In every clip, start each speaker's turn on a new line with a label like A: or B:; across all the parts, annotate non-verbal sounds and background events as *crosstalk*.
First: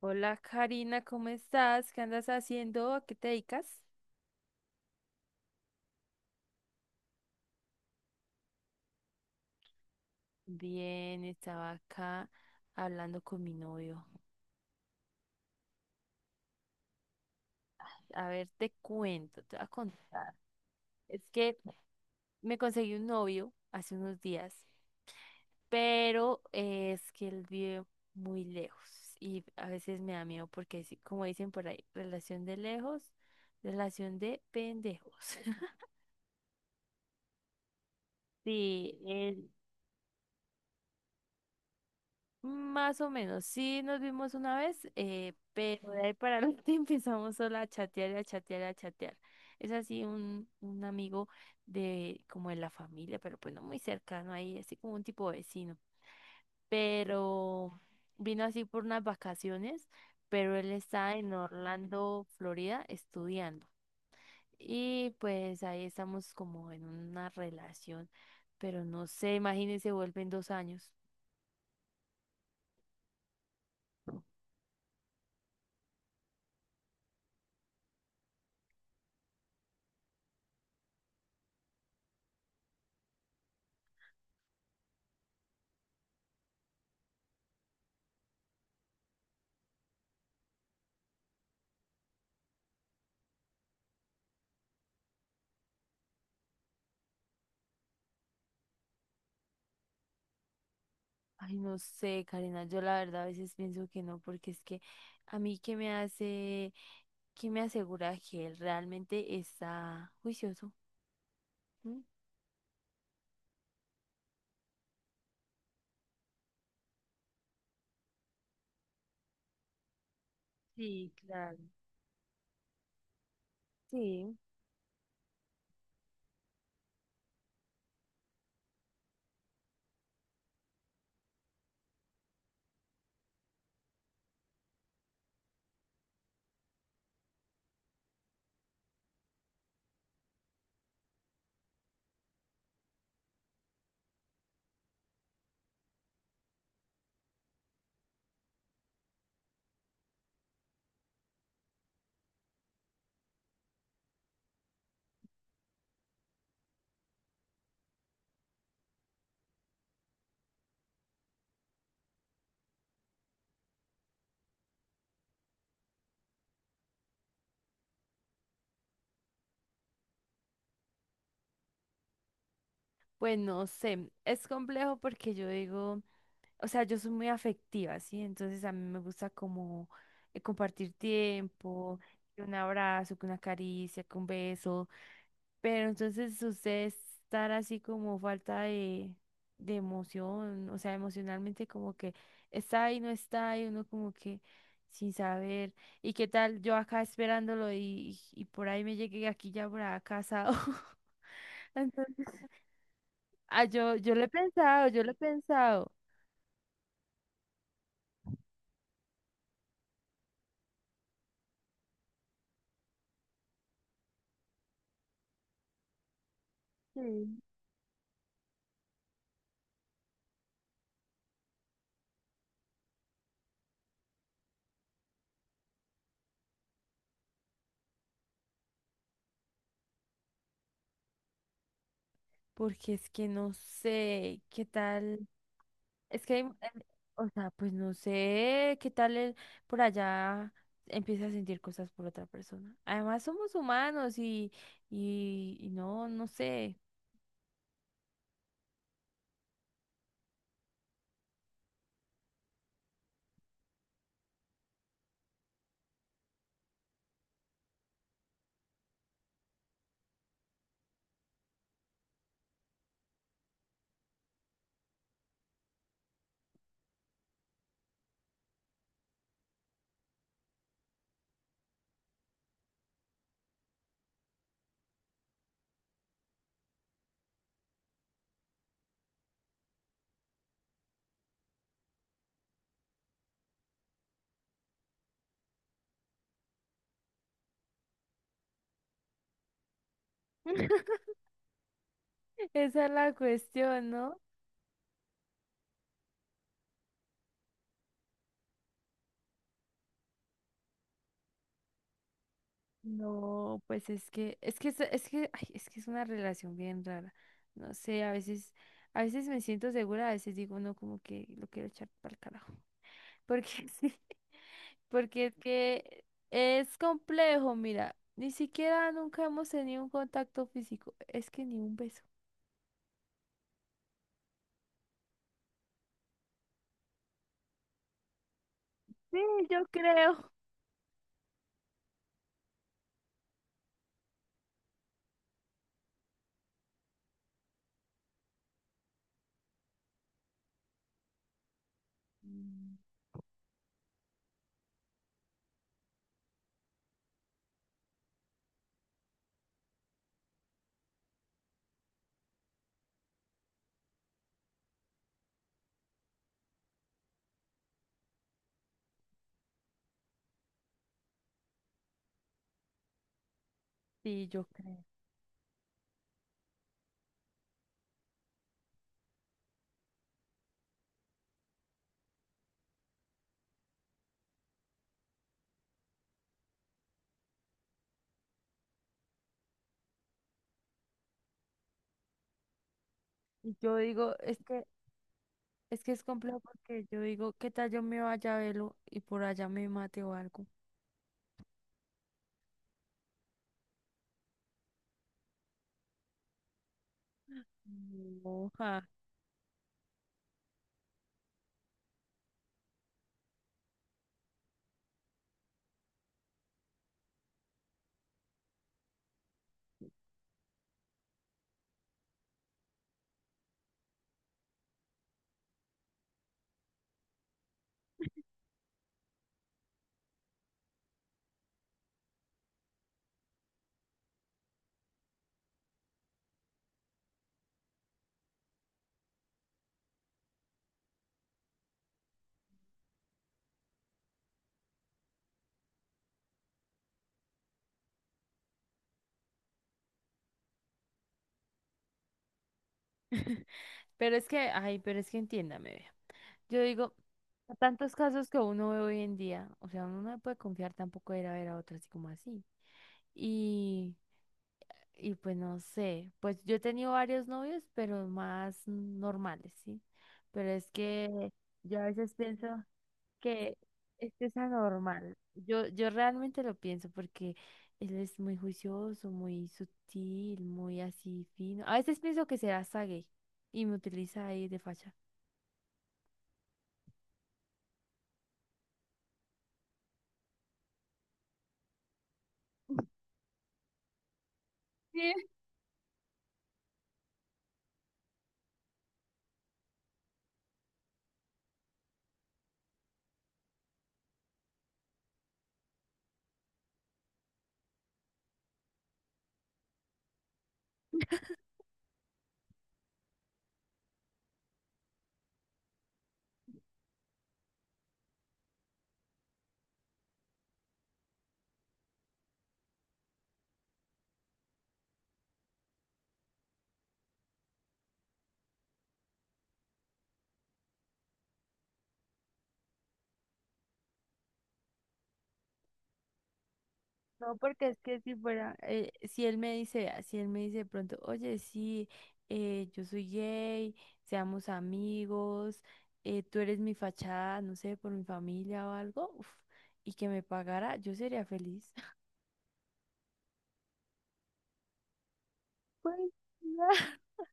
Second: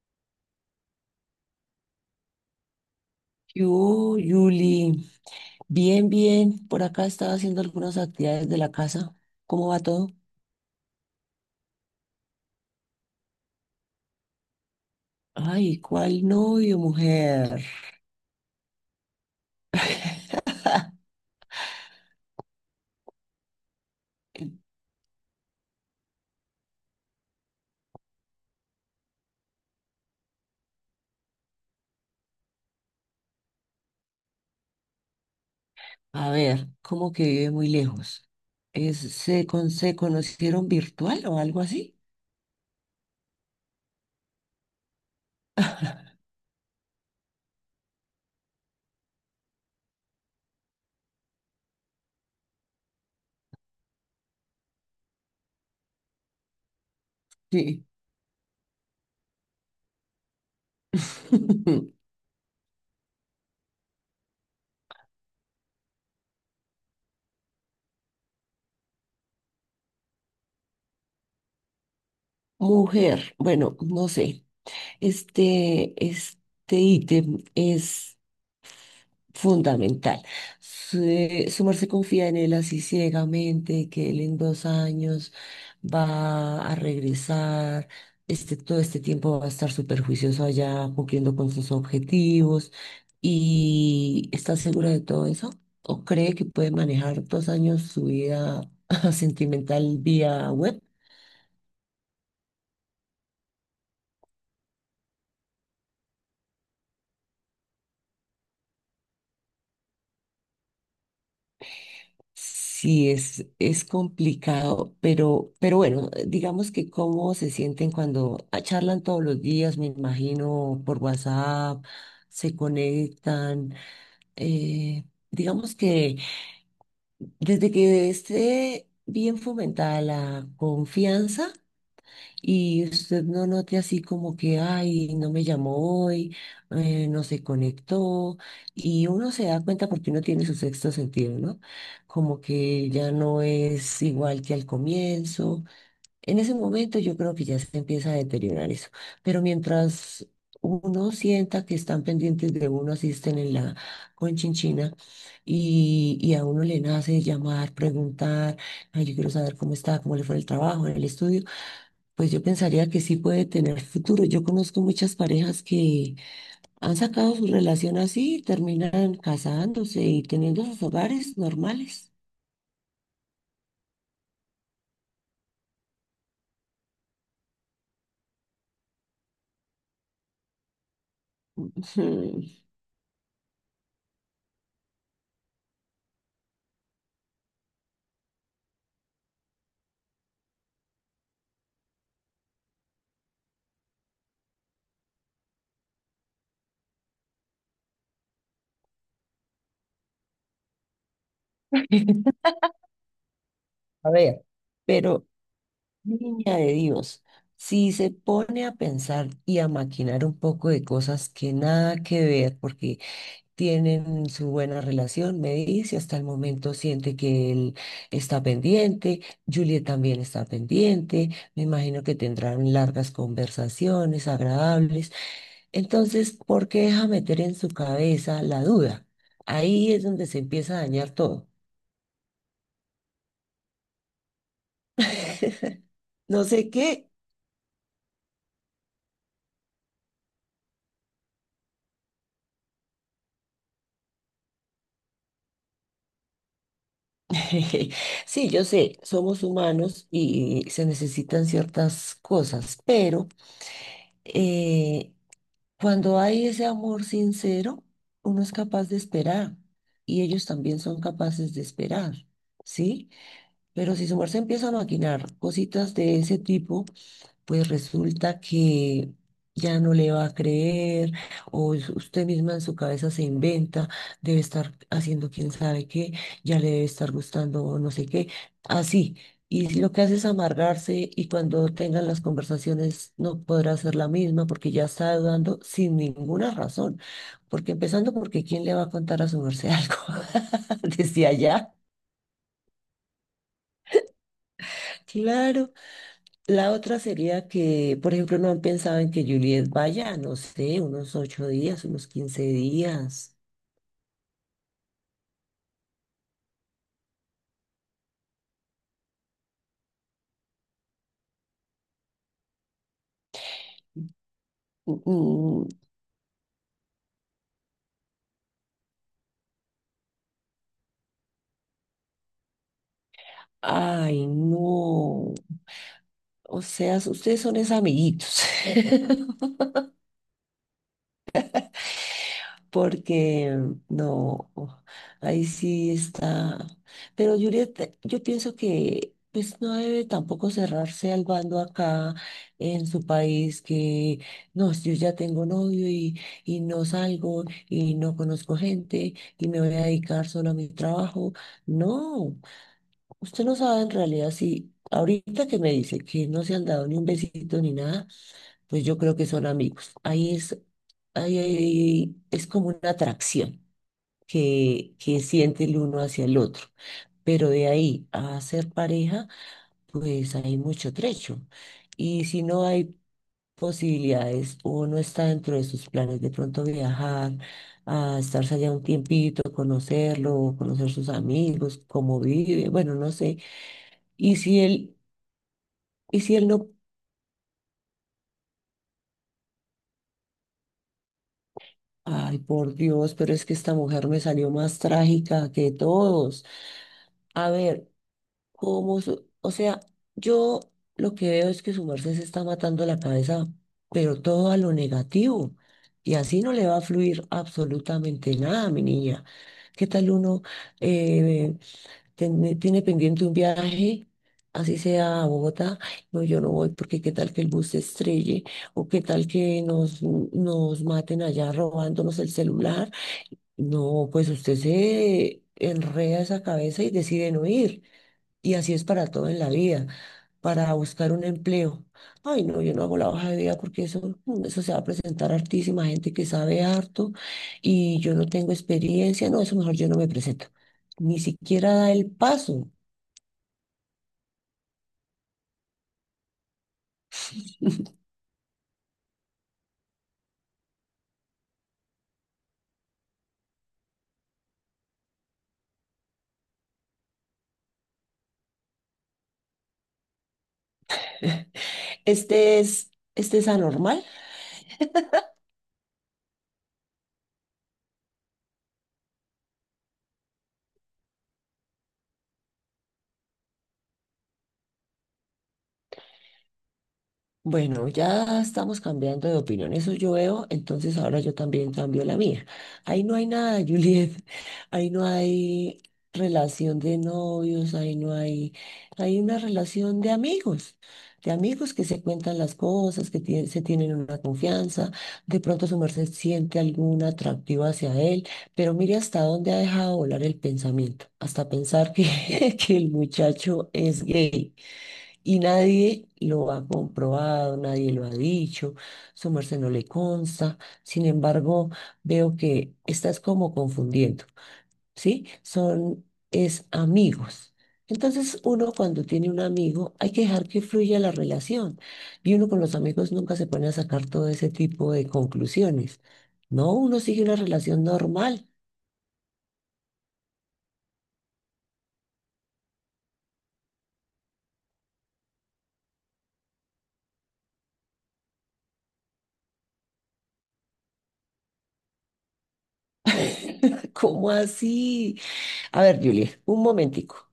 A: Hola Karina, ¿cómo estás? ¿Qué andas haciendo? ¿A qué te
B: ¿Qué
A: dedicas?
B: hubo, Yuli? Bien, bien. Por acá estaba haciendo algunas actividades de la casa. ¿Cómo va todo?
A: Bien, estaba acá hablando con mi novio.
B: Ay, ¿cuál novio, mujer?
A: A ver, te cuento, te voy a contar. Es que me conseguí un novio hace unos días, pero es que él vive muy lejos y a veces me da miedo porque, sí, como dicen por ahí, relación de lejos, relación de pendejos. *laughs*
B: A ver, ¿cómo que vive muy lejos?
A: Sí.
B: ¿Se conocieron virtual o algo así?
A: Más o menos, sí nos vimos una vez, pero de ahí para adelante *laughs* empezamos solo a chatear y a chatear y a chatear. Es así un amigo de como de la familia, pero pues no muy cercano ahí, así como un tipo vecino. Pero
B: Sí.
A: vino así por unas vacaciones, pero él está en
B: *laughs*
A: Orlando, Florida, estudiando. Y pues ahí estamos como en una relación, pero no sé, imagínense, vuelven dos años.
B: Mujer, bueno, no sé. Este ítem es fundamental. Su, su merced confía en él así ciegamente, que él en 2 años va a regresar. Todo este tiempo va a estar súper juicioso allá, cumpliendo con sus objetivos. ¿Y está segura de todo eso? ¿O cree que puede manejar 2 años su vida *laughs* sentimental vía web?
A: Ay, no sé, Karina, yo la verdad a veces pienso que no, porque es que a mí que me hace, que me asegura que él realmente está juicioso. ¿Mm?
B: Sí, es complicado, pero bueno, digamos que cómo se sienten cuando charlan todos los días, me imagino, por
A: Sí, claro.
B: WhatsApp, se conectan.
A: Sí,
B: eh, digamos que desde que esté bien fomentada la confianza, y usted no note así como que, ay, no me llamó hoy, no se conectó. Y uno se da cuenta porque uno tiene su sexto sentido, ¿no? Como que ya no es igual que al comienzo. En ese momento yo creo que ya se empieza a deteriorar eso. Pero mientras uno sienta que están pendientes de uno, asisten en la conchinchina y a uno le nace llamar, preguntar, ay, yo quiero saber cómo está, cómo le fue el trabajo en el estudio. Pues yo pensaría que sí puede tener futuro. Yo conozco muchas parejas que han sacado su relación así y terminan casándose y teniendo sus hogares normales.
A: pues no sé, es complejo porque yo digo, o sea, yo soy muy afectiva, ¿sí? Entonces a mí me gusta como compartir tiempo,
B: Ujú.
A: que un abrazo, que una caricia, que un beso. Pero entonces usted estar así como falta de emoción, o sea, emocionalmente como que está ahí, no está y uno como que sin saber. ¿Y qué tal yo acá esperándolo y por ahí me llegué aquí ya por acá casado? *laughs* Entonces,
B: *laughs*
A: ah, yo,
B: A
A: yo lo he
B: ver,
A: pensado, yo lo he
B: pero,
A: pensado.
B: niña de Dios, si se pone a pensar y a maquinar un poco de cosas que nada que ver, porque tienen su buena relación, me dice, hasta el momento siente
A: Sí.
B: que él está pendiente, Juliet también está pendiente, me imagino que tendrán largas conversaciones agradables. Entonces, ¿por qué deja meter en su cabeza la duda? Ahí es donde se empieza a dañar todo.
A: Porque es que no sé qué tal.
B: *laughs*
A: Es que,
B: No
A: em,
B: sé qué.
A: o sea, pues no sé qué tal el, por allá empieza a sentir cosas por otra persona. Además, somos humanos y no sé.
B: *laughs* Sí, yo sé, somos humanos y se necesitan ciertas cosas, pero eh, Cuando hay ese amor sincero, uno es capaz de esperar y ellos también son capaces de esperar, ¿sí? Pero si su merced empieza a maquinar cositas de ese tipo, pues resulta que ya no le va a creer o es usted misma en su cabeza se inventa, debe estar haciendo quién sabe qué, ya le debe estar gustando no sé qué, así. Y lo que hace es amargarse y cuando tengan las conversaciones no podrá ser la misma porque ya está dudando sin ninguna razón. Porque empezando porque ¿quién le va a contar a su merced algo *laughs*
A: *laughs*
B: desde allá?
A: Esa es la cuestión, ¿no?
B: Claro. La otra sería que, por ejemplo, no han pensado en que Juliet vaya, no sé, unos 8 días, unos 15 días.
A: No, pues es que, es que, es que, ay, es que es una relación bien rara. No sé, a veces me siento segura, a veces digo, no, como que lo quiero echar para el carajo. Porque *laughs* sí, porque es
B: Mm,
A: que es complejo, mira, ni siquiera nunca hemos tenido un contacto físico, es que ni un beso.
B: ay, no. O sea, ustedes son esos amiguitos.
A: Sí,
B: *laughs*
A: yo creo.
B: Porque no, oh, ahí sí está. Pero Juliet, yo pienso que pues no debe tampoco cerrarse al bando acá en su país, que no, yo ya tengo novio y no salgo y no conozco gente y me voy a dedicar solo a mi trabajo. No, usted no sabe en realidad si ahorita que me dice que no se han dado ni un besito ni nada pues yo creo que son amigos. Ahí es como una atracción
A: Sí, yo creo.
B: que siente el uno hacia el otro. Pero de ahí a ser pareja, pues hay mucho trecho. Y si no hay posibilidades o no está dentro de sus planes de pronto viajar, a estarse allá un tiempito, conocerlo, conocer sus amigos, cómo vive, bueno, no sé.
A: Y yo digo,
B: Y si él,
A: es que es
B: y si
A: complejo
B: él no
A: porque yo digo, ¿qué tal yo me vaya a verlo y por allá me mate o algo?
B: Ay, por Dios, pero es que esta mujer me salió más trágica que todos. A ver,
A: No, ja.
B: ¿cómo? O sea, yo lo que veo es que su merced se está matando la cabeza, pero todo a lo negativo. Y así no le va a fluir absolutamente nada, mi niña. ¿Qué tal uno eh, tiene pendiente un viaje? Así sea a Bogotá, "Ay, no, yo no voy porque qué tal que el bus se estrelle o qué tal que nos maten allá robándonos el celular, no, pues usted se enreda esa cabeza y decide no ir. Y así es para todo en la vida, para buscar un empleo. Ay, no, yo no hago la hoja de vida porque eso, eso se va a presentar hartísima gente que sabe harto y yo no tengo experiencia. No, eso mejor yo no me presento. Ni siquiera da el paso.
A: *laughs* Pero es que, ay, pero es que entiéndame, vea. Yo digo, a tantos casos que uno ve hoy en día, o sea, uno no puede confiar tampoco de ir a ver a otro así como así. Y, y pues no sé, pues yo he tenido varios novios, pero más normales, ¿sí? Pero es que
B: *laughs*
A: yo a veces pienso
B: Este es, este es
A: que
B: anormal.
A: este es anormal. Yo realmente lo pienso porque él es muy juicioso, muy sutil, muy así fino. A veces pienso que será hasta gay y me utiliza ahí de facha.
B: Bueno, ya estamos cambiando de opinión, eso yo veo, entonces ahora yo también cambio la mía. Ahí no hay nada, Juliet, *laughs* ahí no
A: Sí.
B: hay relación de novios, ahí no hay, hay una relación de amigos que se cuentan las cosas, que se tienen una confianza, de pronto su merced siente algún atractivo hacia él, pero mire hasta dónde ha dejado volar el pensamiento, hasta pensar que, *laughs* que el muchacho es gay. Y nadie lo ha comprobado, nadie lo ha dicho, su merced no le consta. Sin embargo, veo que estás como confundiendo, ¿sí? Es amigos. Entonces, uno cuando tiene un amigo, hay que dejar que fluya la relación. Y uno con los amigos nunca se pone a sacar todo ese tipo de conclusiones. No, uno sigue
A: No,
B: una
A: porque es
B: relación
A: que si
B: normal.
A: fuera, si él me dice, si él me dice de pronto, oye, sí, yo soy gay, seamos amigos, tú eres mi fachada, no sé, por mi familia o algo, uf, y que me pagara, yo sería feliz. *laughs*
B: *laughs* ¿Cómo así? A
A: Pues,
B: ver, Juliet, un
A: no.
B: momentico.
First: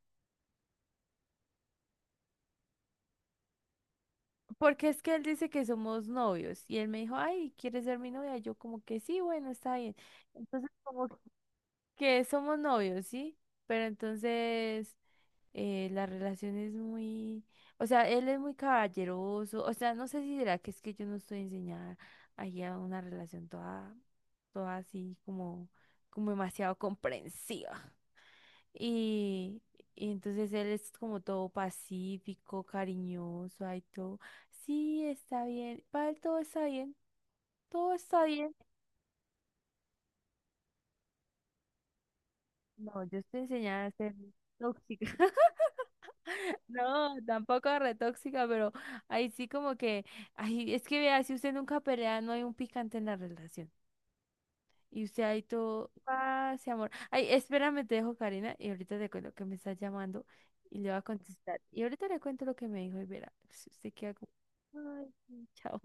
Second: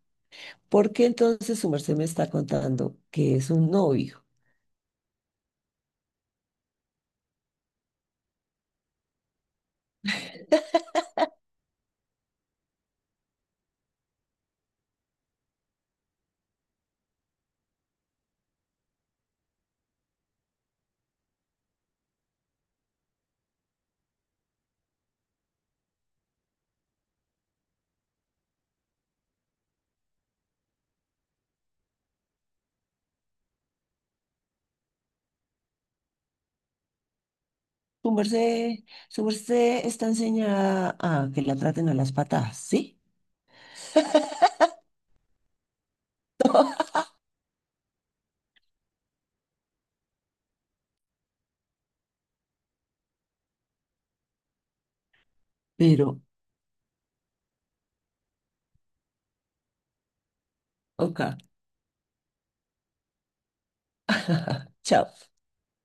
B: ¿Por qué entonces su merced me está contando que es un novio?
A: Porque es que él dice que somos novios y él me dijo, ay, ¿quieres ser mi novia? Yo como que sí, bueno, está bien. Entonces como que somos novios, ¿sí? Pero entonces la relación es muy, o sea, él es muy caballeroso, o sea, no sé si será que es que yo no estoy enseñada ahí a una relación toda, toda así como, como demasiado comprensiva. Y, y entonces él es como todo pacífico, cariñoso, ahí todo, sí, está bien, para él todo está bien, todo
B: Su
A: está bien.
B: merced, su merced está enseñada a que la traten a las patadas, ¿sí?
A: No, yo estoy enseñada a ser tóxica. No, tampoco retóxica, pero ahí sí como que, ay, es que vea, si usted nunca pelea, no hay un picante en la relación. Y usted ahí todo,
B: Pero,
A: ah sí amor. Ay, espérame, te dejo, Karina, y ahorita te cuento que me está llamando y le voy a
B: ok,
A: contestar. Y ahorita le cuento lo que me dijo y verá, si usted queda como,
B: *laughs*
A: ay,
B: chao.
A: sí, chao.